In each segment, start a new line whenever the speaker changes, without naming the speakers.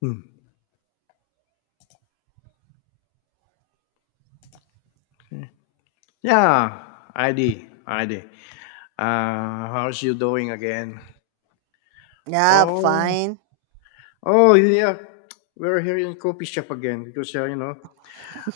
Hmm. Yeah, I did. I did. How's you doing again?
Yeah,
Oh,
fine.
oh yeah. We're here in coffee shop again because you know,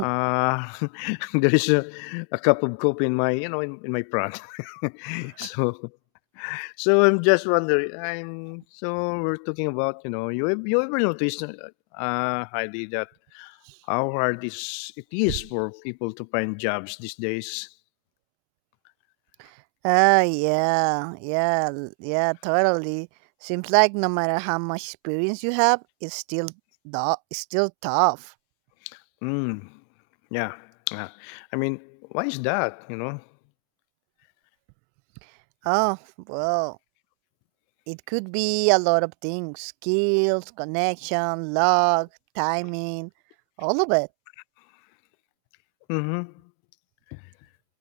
uh, there is a cup of coffee in my you know in my front. so so I'm just wondering. I'm so We're talking about you know you ever noticed, Heidi, that how hard is it is for people to find jobs these days?
Yeah, yeah, yeah, totally. Seems like no matter how much experience you have, it's still it's still tough.
Mm. Yeah, yeah. I mean, why is that? You know.
Oh, well, it could be a lot of things: skills, connection, luck, timing, all of it.
Mm-hmm.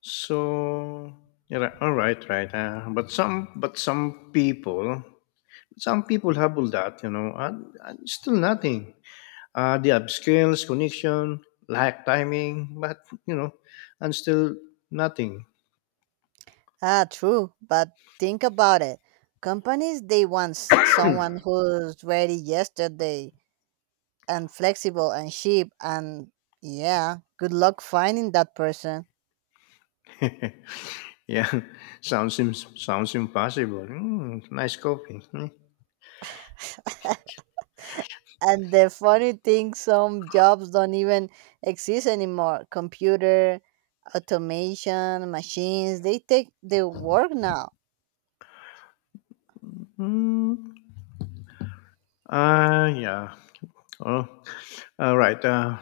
So yeah, all right, right. But some, some people have all that. You know, and still nothing. They have skills, connection, lack timing, but you know, and still nothing.
Ah, true, but think about it. Companies, they want someone who's ready yesterday and flexible and cheap, and yeah, good luck finding that person.
Yeah, sounds impossible. Mm, nice copy. Mm,
And the funny thing, some jobs don't even exist anymore. Computer automation machines, they take the work now.
mm. Ah, yeah. Oh, all right.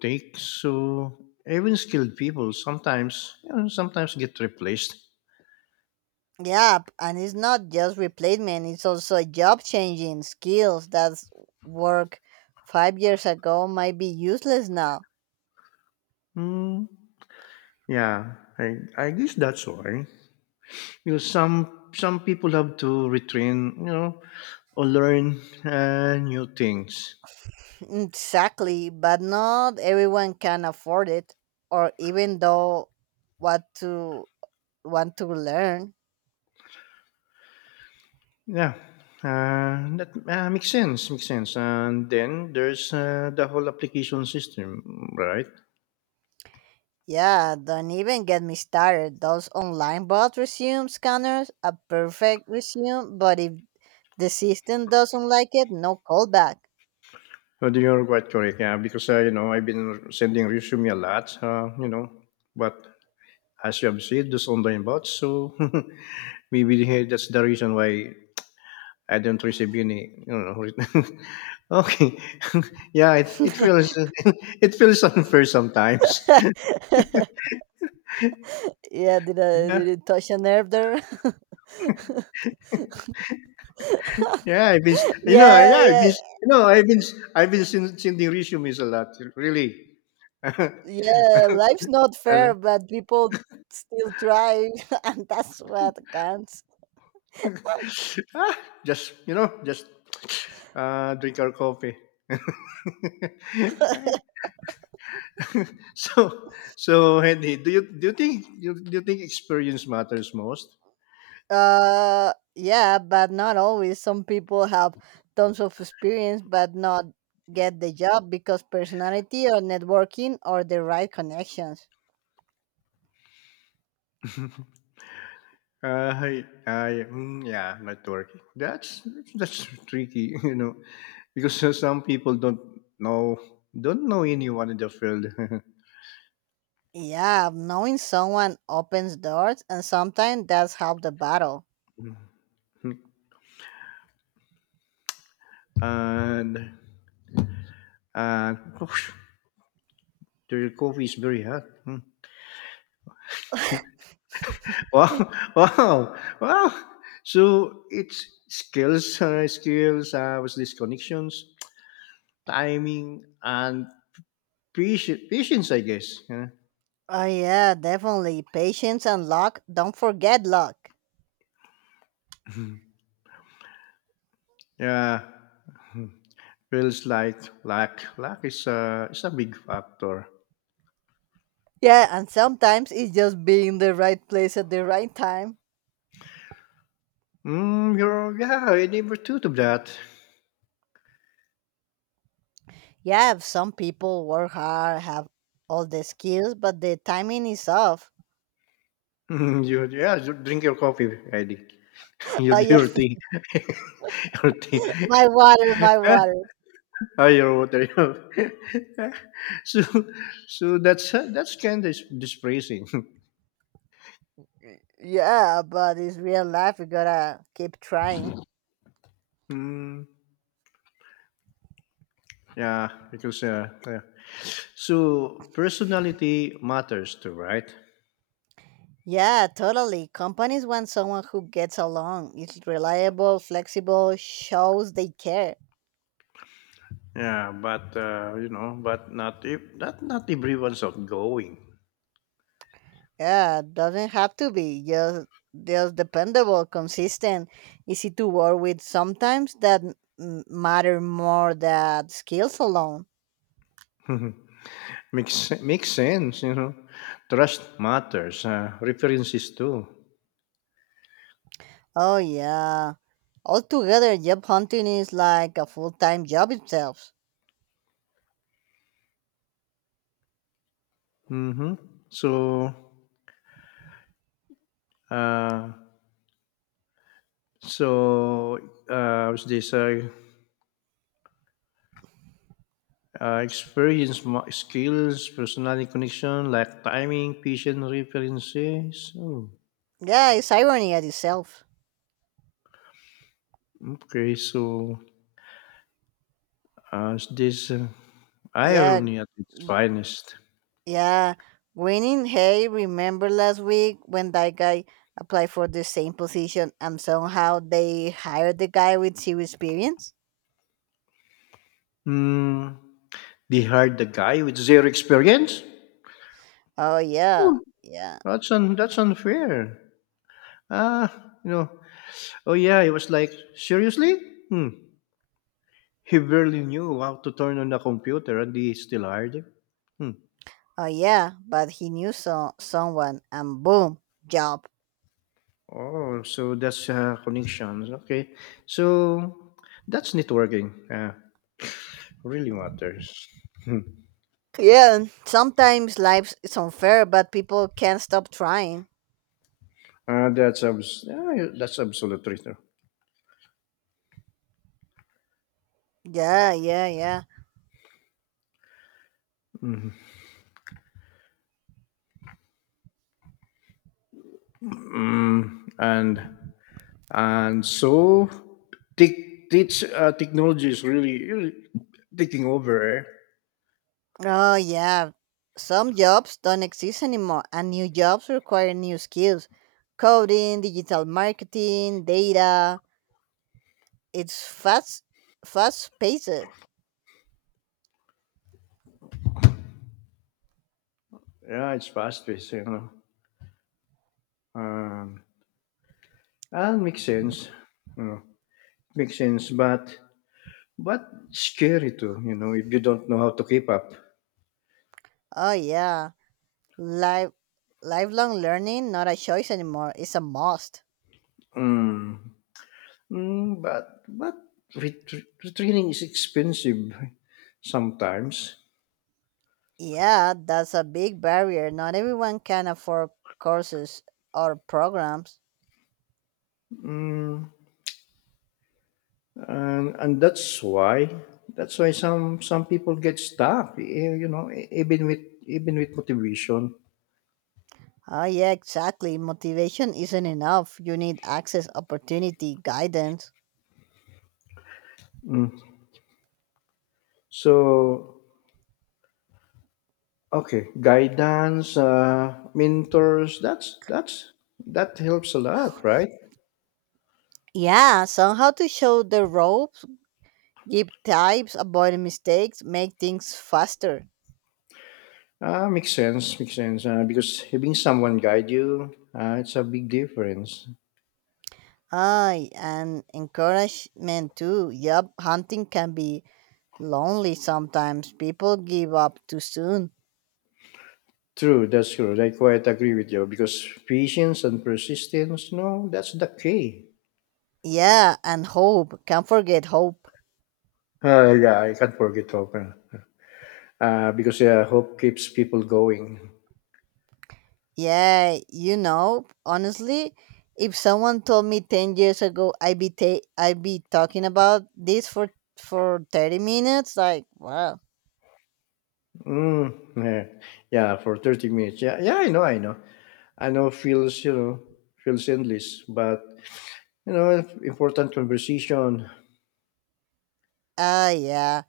Take so even skilled people sometimes you know, sometimes get replaced.
Yeah, and it's not just replacement, it's also a job changing skills. That's work 5 years ago might be useless now.
Hmm. Yeah, I guess that's why. You know, some people have to retrain. You know, or learn new things.
Exactly, but not everyone can afford it, or even though what to want to learn.
Yeah. That makes sense. Makes sense. And then there's the whole application system, right?
Yeah, don't even get me started. Those online bot resume scanners, a perfect resume, but if the system doesn't like it, no callback.
Well, you're quite correct. Yeah, because you know I've been sending resume a lot. You know, but as you have said, those online bots. So maybe that's the reason why I don't receive any. You know. Okay. Yeah, it feels it feels unfair sometimes.
Yeah, did I
Yeah,
did it touch a nerve there?
yeah.
Yeah,
I've
yeah,
been you know sending resumes a lot. Really.
yeah. Life's not
And
fair, but people still try, and that's what counts.
ah, just you know, just drink our coffee. So, so Henry, do you think experience matters most?
Yeah, but not always. Some people have tons of experience but not get the job because personality or networking or the right connections.
Yeah, networking. That's tricky, you know, because some people don't know anyone in the field,
Yeah, knowing someone opens doors, and sometimes that's half the battle.
and and oh, coffee is very hot. Hmm. Wow, wow, wow. So it's skills, skills, was this connections, timing, and patience I guess. Yeah.
Oh, yeah, definitely. Patience and luck. Don't forget luck.
Yeah. Hmm, feels like luck. Luck is is a big factor.
Yeah, and sometimes it's just being the right place at the right time.
Mm, yeah, I never thought of that.
Yeah, some people work hard, have all the skills, but the timing is off.
Mm, yeah, you drink your coffee, Eddie.
Oh, yeah.
Your tea. Your tea.
My water, my water.
Ayo, there you go. So, so that's kind of dispraising.
Yeah, but it's real life. You gotta keep trying.
Mm, yeah, because yeah. So personality matters too, right?
Yeah, totally. Companies want someone who gets along, is reliable, flexible, shows they care.
Yeah, but you know, but not everyone's outgoing.
Yeah, doesn't have to be just dependable, consistent, easy to work with. Sometimes that matter more than skills alone.
Makes sense, you know. Trust matters. References too.
Oh yeah. Altogether, job hunting is like a full time job itself.
Mm-hmm. So, uh, so was this? Experience, skills, personality connection, like timing, patient references. Oh,
Yeah, it's irony at itself.
okay, so it's this
Yeah, g-
irony at its finest.
yeah. Winning, hey, remember last week when that guy applied for the same position and somehow they hired the guy with zero experience?
Hmm, they hired the guy with zero experience.
Oh yeah,
Oh,
yeah.
that's unfair. Ah, you know. Oh yeah, it was like seriously. Hmm. He barely knew how to turn on the computer, and they still hired him. Hmm.
Oh yeah, but he knew so someone and boom, job.
Oh, so that's connections. Okay. So that's networking. Really matters. Hmm.
Yeah, and sometimes life is unfair, but people can't stop trying.
Yeah, that's absolute traitor.
Yeah, yeah, yeah.
Mm, and so tech technology is really, really taking over. Eh?
Oh, yeah. Some jobs don't exist anymore, and new jobs require new skills: coding, digital marketing, data. It's fast, fast paced.
Yeah, it's fast paced, you know. Um, and makes sense. You know, makes sense, but scary too. You know, if you don't know how to keep up.
Oh, yeah. Life, lifelong learning, not a choice anymore, it's a must.
Mm. Mm, but training is expensive sometimes,
Yeah, that's a big barrier. Not everyone can afford courses or programs.
and that's why some people get stuck. Eh, you know, even with motivation.
Oh, yeah, exactly. Motivation isn't enough. You need access, opportunity, guidance.
Mm. So okay, guidance, mentors. That's that helps a lot, right?
Yeah, so how to show the ropes, give tips, avoid mistakes, make things faster.
Ah, makes sense, makes sense. Because having someone guide you, it's a big difference.
Aye, and encouragement too. Yup, hunting can be lonely sometimes. People give up too soon.
True, that's true. And I quite agree with you because patience and persistence, no, that's the key.
Yeah, and hope. Can't forget hope.
Yeah, I can't forget hope. Because yeah, hope keeps people going.
Yeah, you know, honestly, if someone told me 10 years ago I'd be, I'd be talking about this for 30 minutes, like, wow.
Mm, yeah, for 30 minutes. Yeah, yeah, I know, I know. I know feels, you know, feels endless, but, you know, important conversation.
Ah, yeah.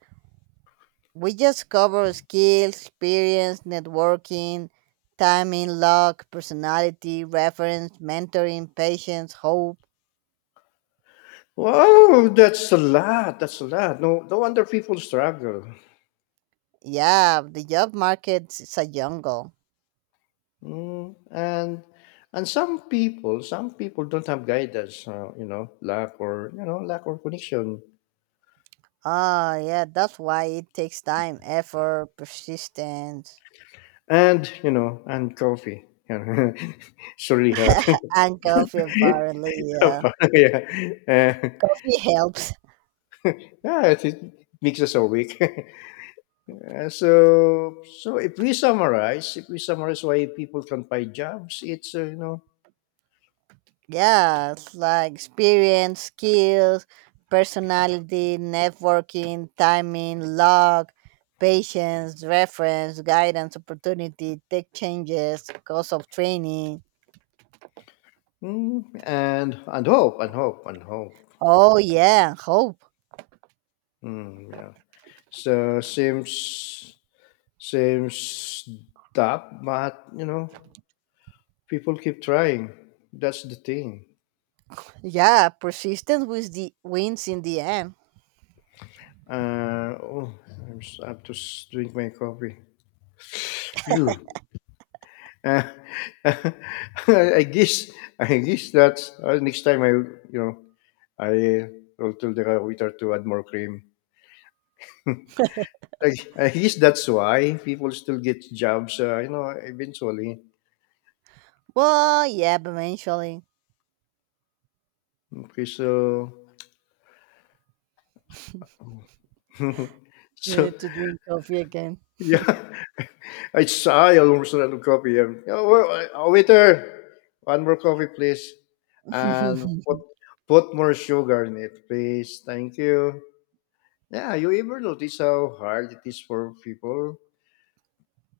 We just cover skills, experience, networking, timing, luck, personality, reference, mentoring, patience, hope.
Wow, that's a lot. That's a lot. No, no wonder people struggle.
Yeah, the job market is a jungle.
Mm, and some people don't have guidance, you know, lack or you know, lack or connection,
Ah, yeah, that's why it takes time, effort, persistence,
and you know, and coffee. It's really hot.
and coffee apparently. Yeah,
Yeah, uh,
coffee helps.
yeah, it makes us awake. So so if we summarize why people can find jobs, it's you know,
Yeah, it's like experience, skills, personality, networking, timing, luck, patience, reference, guidance, opportunity, tech changes, cost of training.
mm, and and hope.
Oh yeah, hope.
Mm, yeah. So seems. Same stuff, but you know, people keep trying. That's the thing.
Yeah, persistence with the wins in the end.
Oh, I have to drink my coffee. You. Uh, I guess I guess that next time I you know I will tell the waiter to add more cream. I, I guess that's why people still get jobs. You know, eventually.
Well, yeah, but eventually
Okay, so
you
so
need to drink coffee again.
yeah. I saw yung gusto ng coffee. Oh, oh, waiter, one more coffee, please. And put more sugar in it, please. Thank you. Yeah, you ever notice how hard it is for people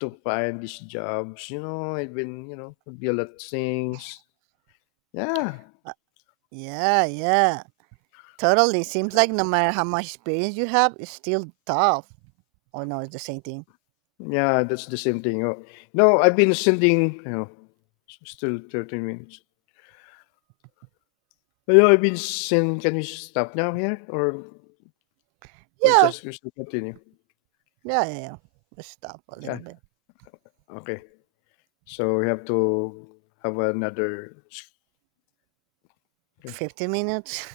to find these jobs? You know, it's been, you know, could be a lot of things. Yeah,
Yeah, yeah, totally. Seems like no matter how much experience you have, it's still tough. Oh no, it's the same thing.
yeah, that's the same thing. Oh, no, I've been sending, you know, still 13 minutes. You know, I've been sending, can we stop now here? Or
Yeah,
we should continue?
yeah, yeah, yeah. Let's stop a
Yeah,
little bit.
okay. So we have to have another. Okay.
50 minutes?